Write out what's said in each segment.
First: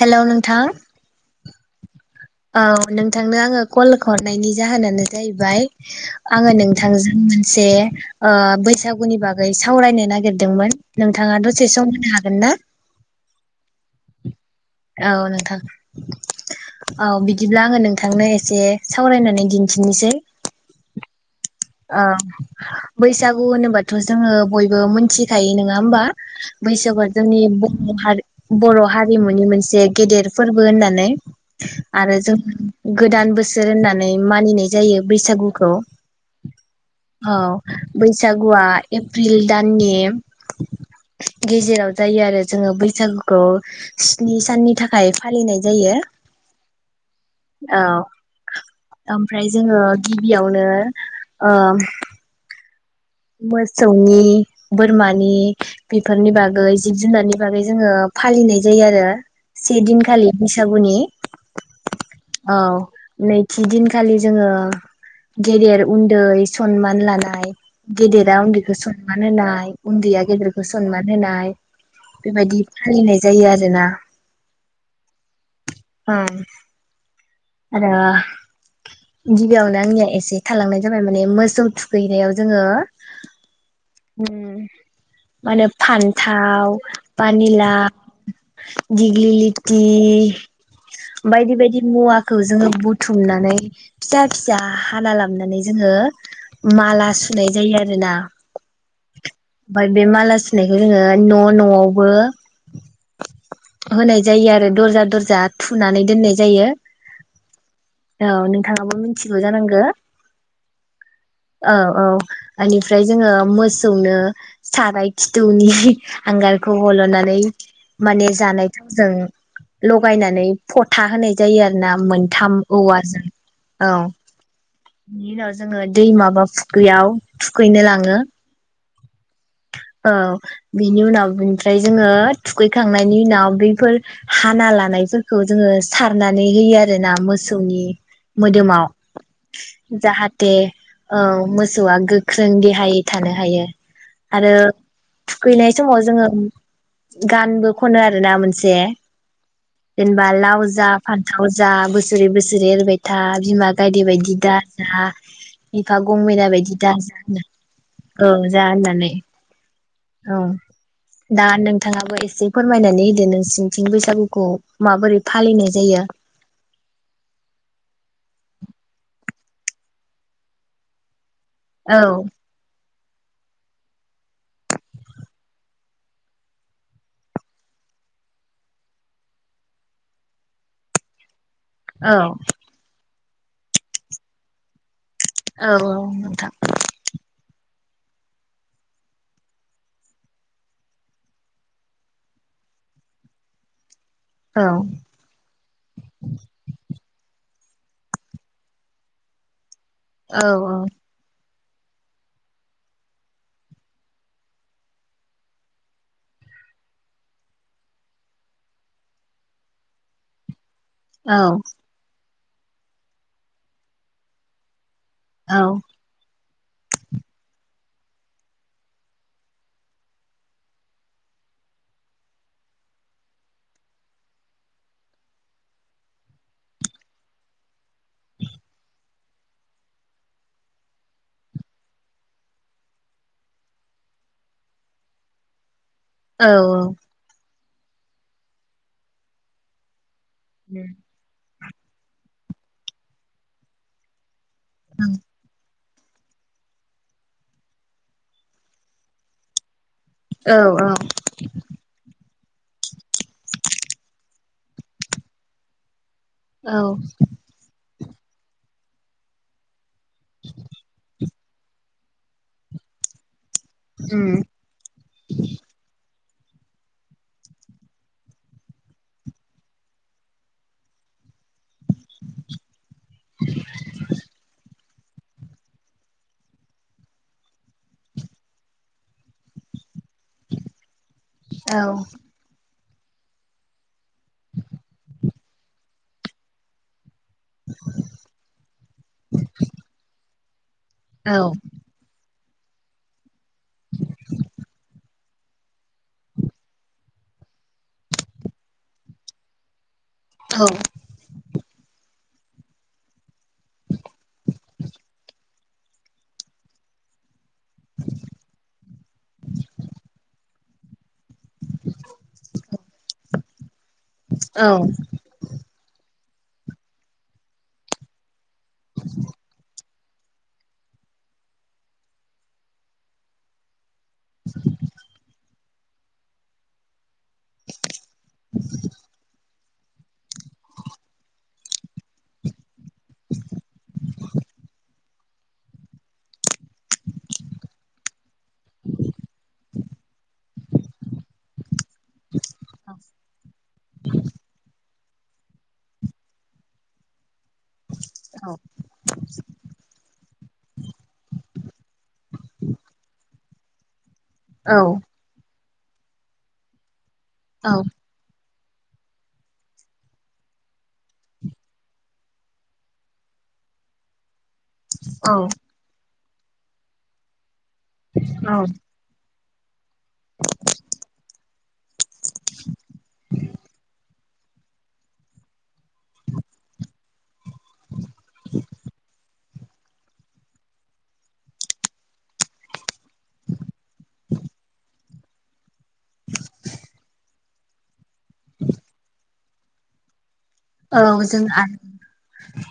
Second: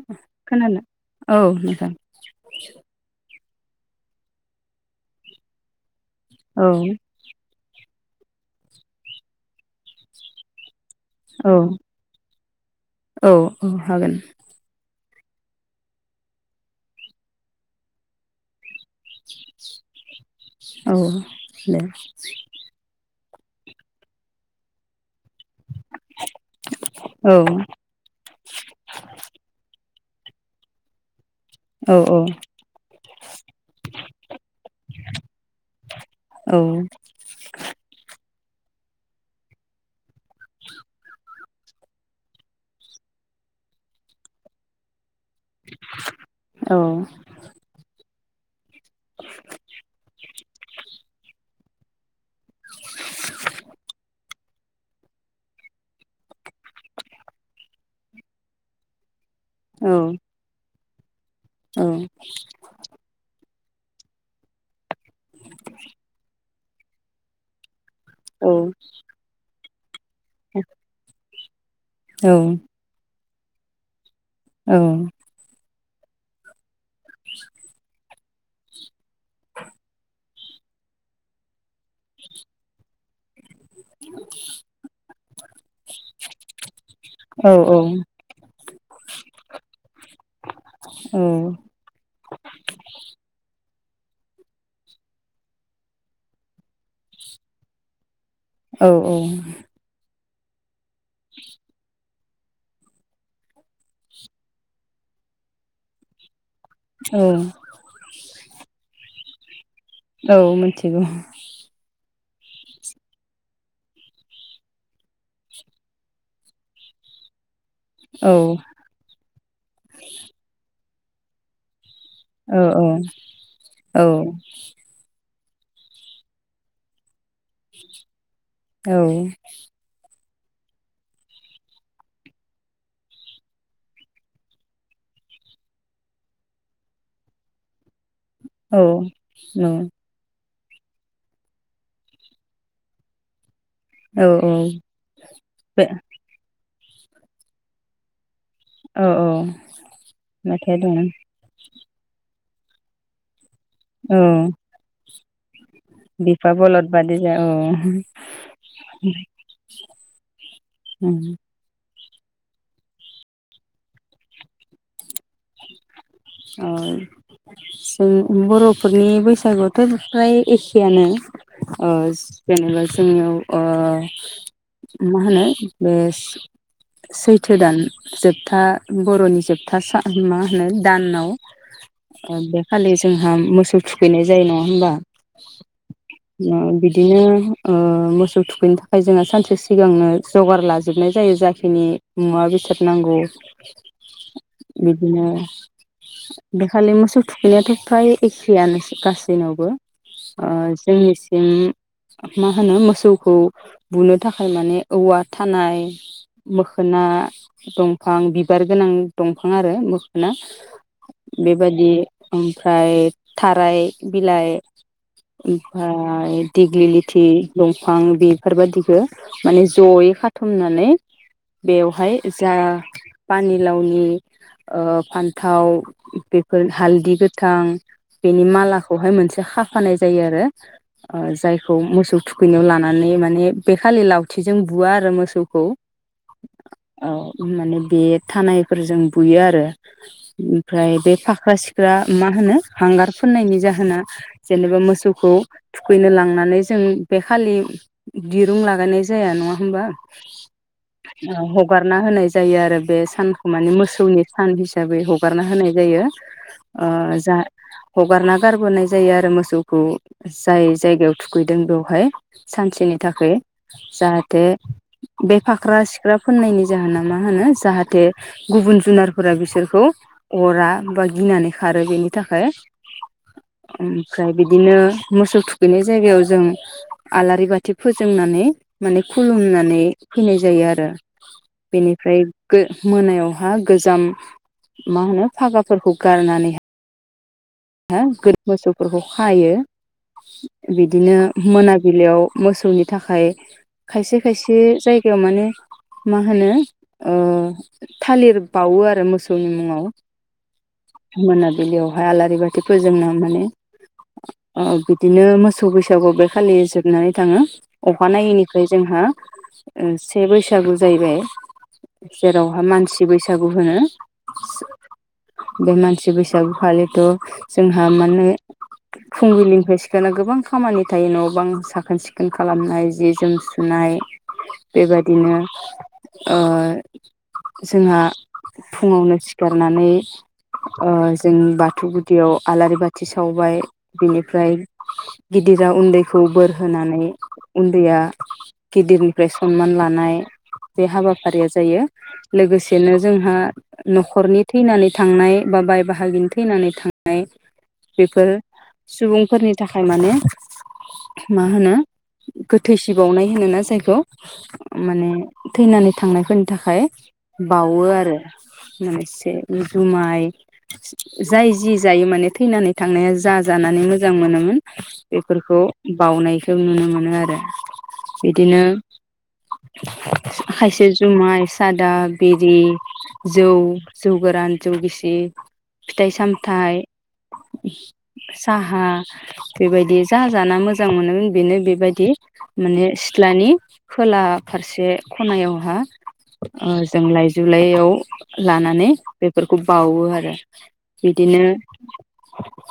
हेल' नोंथां? खोनानो औ नोंथां औ नोंथांनो आङो कल हरनायनि जाहोनानो जाहैबाय आङो औ नोंथांजों मोनसे ओ बैसागुनि बागै सावरायनो नागिरदोंमोन। नोंथाङा औ दसे सम होनो हागोन ना? औ औ हागोन। औ नोंथां औ बिदिब्ला आङो नोंथांनो एसे सावरायनानै दिन्थिनोसै। औ दे अ बैसा गु होनोबाथ' जोङो बयबो मोनथि खायो नङा होमबा बैसागुआ औ जोंनि बर' हारि बर' हारिमुनि मोनसे गेदेर फोरबो होननानै। औ आरो जों गोदान बोसोर होननानै मानिनाय जायो बैसागुखौ। औ सागुआ एप्रिल दाननि गेजेराव जायो आरो जोङो बैसागुखौ स्नि साननि थाखाय फालिनाय जायो औ औ। ओमफ्राय जोङो गिबियावनो अ मोसौनि बोरमानि बेफोरनि बागै जिब जुनारनि बागै जोङो फालिनाय जायो आरो। औ सेदिनखालि बैसागुनि औ औ नैथि दिनखालि जोङो गेदेर उन्दै सनमान लानाय गेदेरा उन्दैखौ सनमान होनाय उन्दैया गेदेरखौ सनमान होनाय बेबायदि फालिनाय जायो आरो ना। औ। हम। आरो गिबियावनो आंनिया एसे थालांनाय जाबाय माने मोसौ थुखैनायाव जोङो माने फान्थाव पानिलाव दिग्लिलिथि बायदि बायदि मुवाखौ जोङो बुथुमनानै फिसा फिसा हाना लाबनानै जोङो माला सुनाय जायो आरोना। औ औ। ओमफ्राय बे माला सुनायखौ जोङो न' न'आवबो होनाय जायो आरो दरजा दरजा थुनानै दोननाय जायो। औ औ नोंथाङाबो मि थिगौ जानांगौ। औ मिथिगौ। ओनिफ्राय जोङो मोसौनो साराय खिथुनि हांगारखौ हल'नानै माने औ जानाय थावजों लगायनानै फथ था होनाय जायो आरोना। मोनथाम औ औ औवा जों। औ [unintelligible] जोङो दैमा बा फुख्रियाव थुखैनो लाङो। औ। औ बिनि उनाव बिनिफ्राय जोङो थुखैखांनायनि उनाव बेफोर हाना लानायफोरखौ जोङो सारनानै होयो आरो ना मोसौनि मोदोमाव औ जाहा दे औ मोसौआ गोख्रों देहायै थानो हायो। औ आरो औ थुखैनाय बे समाव जोङो गानबो खनो आरो ना मोनसे से औ औ जेनबा लाव मेथाइ जा दं फान्थाव जा बोसोरे बो सेरे एरबाय था बिमा गायदे औ बायदि दाजा बिफा गं मेनि बिफा बायदि बलद दाजा बादि जा औ औ जा होननानै। अ दानों नोंथाङाबो एसे फोरमायनानै होदो नों सिंथिं बैसागुखौ माबोरै? फालिनाय जायो उम जों बर'फोरनि बैसागुआथ' फ्राय एसेआानो। ओ औ जेनेबा जोंनियाव ओ मा होनो बे सैथो दान जोबथा बर'नि जोबथा सान। मा होनो दानाव? औ अ बे खालि जों हम मोसौ थुखैनाय जायो नङा होमबा। औ नोंथां ओ बिदिनो ओ मोसौ थुखैनो थाखाय जोङो सानसे सिगांनो जगार लाजोबनाय जायो जाखिनि मुवा बेसाद नांगौ। औ बिदिनो बेखालि मोसौ थुखैनायाथ' फ्राय एखेयानो गासैनावबो। औ ओ औ जोंनिसिम मा होनो मोसौखौ बुनो थाखाय माने औवा थानाय मोखोना दंफां बिबार गोनां दं दोफां आरो मोखोना औ बेबायादि ओमफ्राय थाराय बिलाइ औ ओमफाय? दिग्लि लिथि दंफां बेफोरबायादिखौ माने जयै खाथुमनानै बेवहाय जा पानिलावनि दि ओ फान्थाव बेफोर हालदि गोथां बेनि मालाखौहाय मोनसे? खाफानाय जायो आरो ओ जायखौ मोसौ थुखैनायाव लानानै माने बे खालि लावथिजों बुवा आरो मोसौखौ। औ औ। औ माने बे थानायफोरजों बुयो आरो! ओमफ्राय बे फाख्रा सिख दा मा होनो हांगार फोननायनि जाहोना? जेनेबा मोसौखौ थुखैनो लांनानै जों बे खालि दिरुं लागायनाय जाया नङा होमबा। औ हगारना होनाय जायो आरो बे सानखौ मान मोसौ फुंनि सान हिसाबै हगारना होनाय जायो। ओ जा हगारना गारबोनाय जायो आरो मोसौखौ जाय जायगायाव थुखैदों बेवहाय सानसेनि थाखाय जाहाथे बे फाख्रा सिख्रा। फोनायनि जाहोना मा होनो जाहाथे गुबुन। जुनारफोरा बिसोरखौ अरा बा गिनानै। खारो बेनि थाखाय ओमफ्राय बिदिनो। मोसौ थुखैनाय जायगायाव जों आलारि बाथि फोजोंनानै माने खुलुमनानै फैनाय जायो आरो। बेनिफ्राय गो मोनायाव हा गोजाम मा होनो फागाफोरखौ गारनानै हा दि मोसौफोरखौ खायो [unintelligible] बिदिनो औ मोनाबिलियाव। मोसौनि थाखाय खायसे खायसे जायगायाव माने मा होनो ओ थालिर बावो आरो मोसौनि मुङाव। औ मोनाबिलियाव हा आला दुखुजों न माने ओ बिदिनो मोसौ बैसागुआव बे खालि जोबनानै थाङो अखानायैनिफ्राय जोंहा ओ से बैसागु जाहैबाय। जेरावहा मानसि बैसागु होनो सो बे मानसि बैसा बै खालिथ' [unintelligible] जोंहा माने। फुंबिलिनिफ्राय सि दाना गोबां खामानि थायो न' बां साखोन सिखोन खालामनाय जि जोम सुनाय। बेबादिनो। ओ जोंहा। फुङावनो सि खारनानै जों बाथौ [unintelligible] गुदियाव आलारि बा थि सावबाय बिनिफ्राय। गिदिरा उन्दैखौ बोर होनानै उन्दैया। गिदिरनिफ्राय सनमान ला नाय बे हाबाफारिया जायो। लोगोसेनो जोंहा न'खरनि थैनानै। थांनाय बा बाय बाहागिनो थैनानै थां [unintelligible] बेफोर औ सुबुंफोरनि थाखाय माने मा। होनो गोथै सि बावनाय होनो ना जायखौ। औ माने। थैनानै थांनायफोरनि थाखाय। बावो आरो मोनसे जुमाय जाय जि जायो माने थैनानै थांनाया जा जानानै मोजां मोनोमोन। औ बेफोरखौ बावनाय। जों नुनो मोनो आरो। बिदिनो। खायसे जुमाय सादा। बिरि जौ जौ। गोरान जौ गिसि फिथाइ साम थाइ साहा बेबायदि जा जाना मोजां मोनोमोन बेनो बेबायदि माने सिथ्लानि खोला फारसे खनायावहा ओ जों लाइजुलायाव। लानानै। बेफोरखौ बावो आरो। औ जों बिदिनो आरो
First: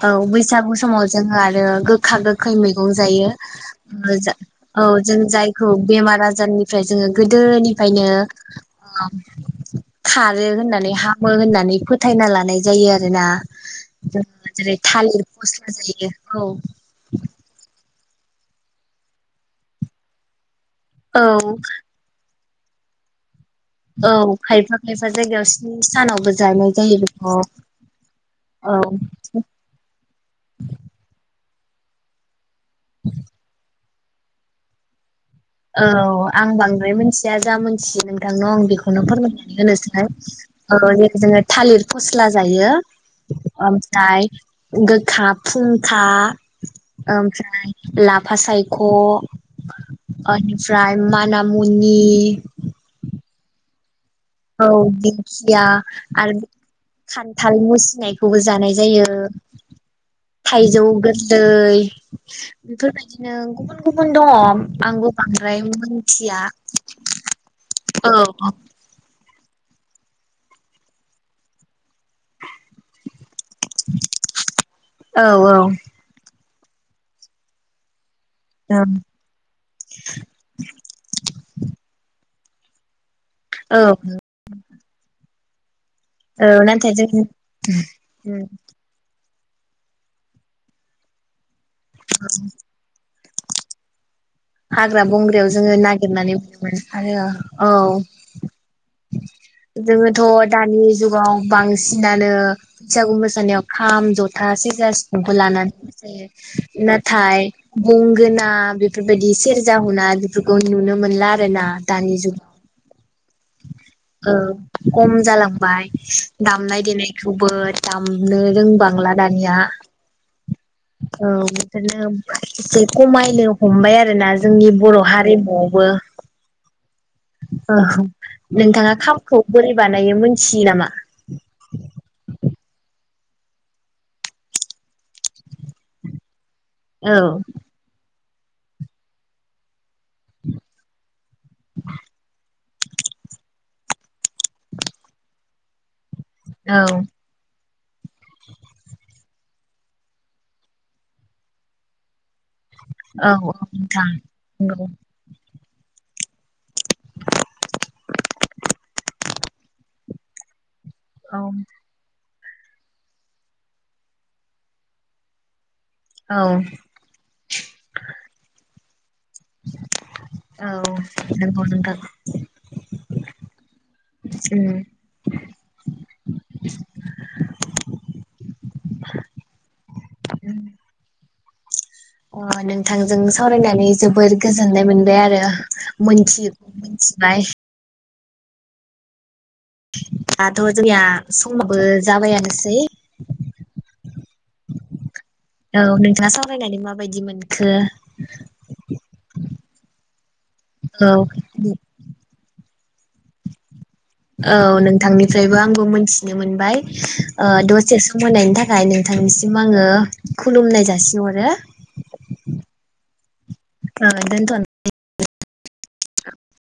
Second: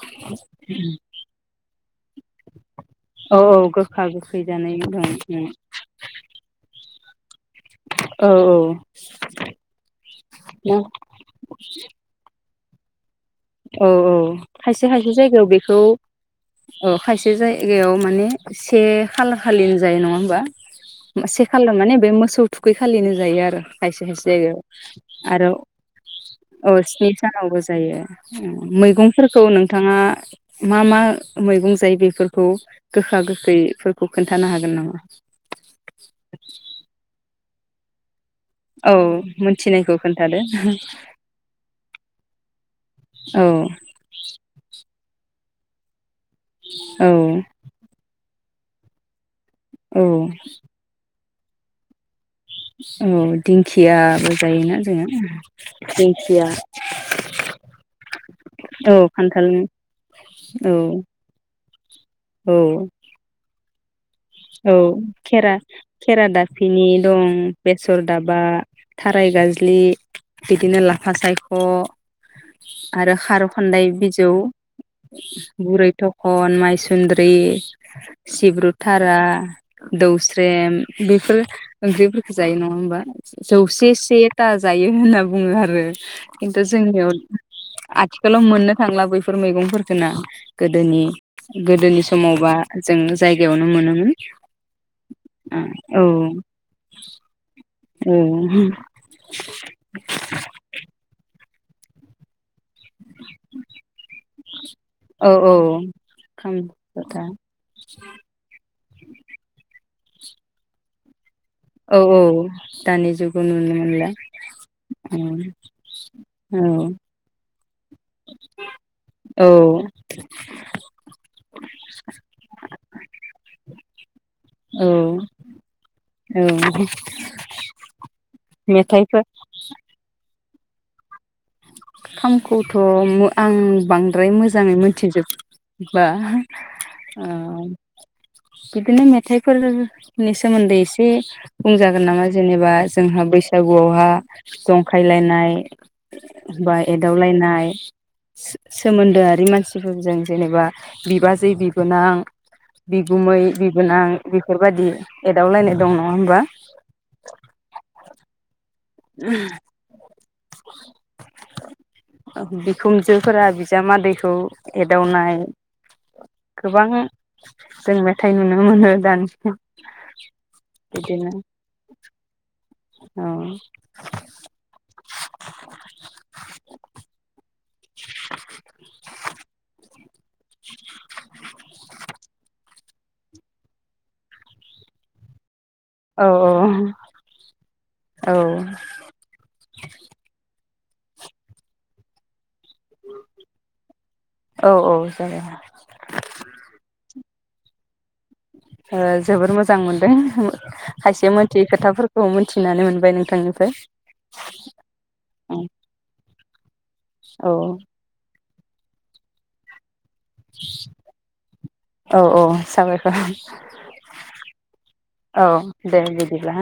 औ बैसागु समाव जोङो आरो गोख खा गोखै मै औ जायो औ औ गोखा गोखै जानाय औ दं जों जायखौ बेमार आजारनिफ्राय। जोंङो। गोदोनिफ्रायनो औ खारो औ होननानै हामो होननानै फोथायना लानाय। जायो आरो ना। औ औ खायसे खायसे जायगायाव फस्ला बेखौ जायो औ औ खायसे जायगायाव। माने से खालारखालिनो जायो नङा होमबा? औ से खालार माने बे मोसौ। थुखै खालिनो जायो आरो। खायसे औ खायसे जायगायाव खायफा खायफा जायगायाव आरो स्नि सानावबो औ जायनाय जायो स्नि बेखौ। सानावबो जायो औ मैगंफोरखौ नोंथाङा मा मा। मैगं जायो बेफोरखौ गोखा गोखैफोरखौ खोन्थानो हागोन नामा? औ आं बांद्राय मोनथिया जा मोनथियो। नोंथांनो आं औ बेखौनो फोरमायनानै मोनथिनायखौ होनोसै खोन्थादो ओ जोङो थालिर फस्ला जायो औ ओमफ्राय गो था फुंखा। औ ओमफ्राय ला फासायख'। औ ओ निफ्राय [unintelligible] मुनि। औ दिंखिया। औ जायोना जोङो दिंखिया आरो खान्थाल मुसिनायखौबो जानाय औ जायो खान्थाल औ थाइजौ गोरन्दै औ बेफोरबायदिनो गुबुन गुबुन दङ औ आंबो खेरा बांद्राय खेरा मोनथिया दाफिनि दं बेसर औ दाबा। फाइ गाज्लि बिदिनो लाफा सायख' आरो खार' खान्दाय बिजौ, औ बुरै थखन माय सुनद्रि, सिब्रु औ थारा, दौस्रेम बेफोर ओंख्रि जायो नङा होमबा? औ जौसे सेथा जायो होनना बुङो आरो। औ खिन्थु नाथाय जों जोंनियाव आथिखालाव मोननो थांलाबो फोर मैगंफोरखो ना गोदोनि गोदोनि समावबा जों फ्रियावनो मोनो मोन। हाग्रा बंग्रायाव जोङो नागिरनानै [inaudible] आरो औ जोङोथ' दानि जुगाव बांसिनानो बैसागु मोसानायाव खाम, ज'था, सेरजा, औ सिफुंखौ औ लानानै मोसायो खाम जथा नाथाय गंगोना बेफोर सेरजा हुना बेफोरखौ नुनो मोनला औ औ दानि जुग औ खम जालांबाय दामनाय औ देनायखौबो दामनो रोंबांला दानिया औ बिदिनो एसे खमायनो हमबाय आरोना जोंनि औ बर' हारिमुआवबो औ औ औ। नोंथाङा मेथाइफोर खामखौ बोरै बानायो मोन मिनथियो नाम खामखौथ' मो आं बांद्राय मोजाङै मोनथिजोब बा। औ ओ बिदिनो मेथाइफोर नि सोमोन्दै एसे बुंजागोन नामा जेनेबा जोंहा बैसागुआव हा जंखायलायनाय एखमबा औ एदावलायनाय। सोमोन्दोआरि मानसिफोरजों जेनेबा बिबाजै बिबोनां औ बिगुमै औ बिबोनां नोंथां नंगौ बेफोरबायाददि एदावलायनाय दं नङा होमबा? [unintelligible] औ ओ बिखुनजोफोरा बिजामादैखौ एदावनाय औ गोबां जों मेथाइ नुनो मोनो। दान औ नंगौ नोंथां। औ। [inaudible] उम [unintelligible] अ नोंथांजों सावरायनानै जोबोर गोजोननाय मोनबाय आरो औ मोनथि मिनथिबाय। औ। [inaudible] थ' जोंनिया समाबो जाबायानोसै। औ औ जाबाय औ नोंथाङा सावरायनानै माबायदि मोन खो ओ जोबोर मोजां मोनदों औ खायसे मोनथियै औ खोथाफोरखौ मोनथि नानै मोनबाय नोंथांनिफ्राय। औ नोंथांनिफ्रायबो आंबो मोनथिनो मोनबाय। ओ औ दसे सम होनायनि थाखाय खाय नोंथांनिसिम आङो खुलुमनाय जासिहरो। औ औ साबायखर ओ दोनथ'नो औ दे बिदिब्ला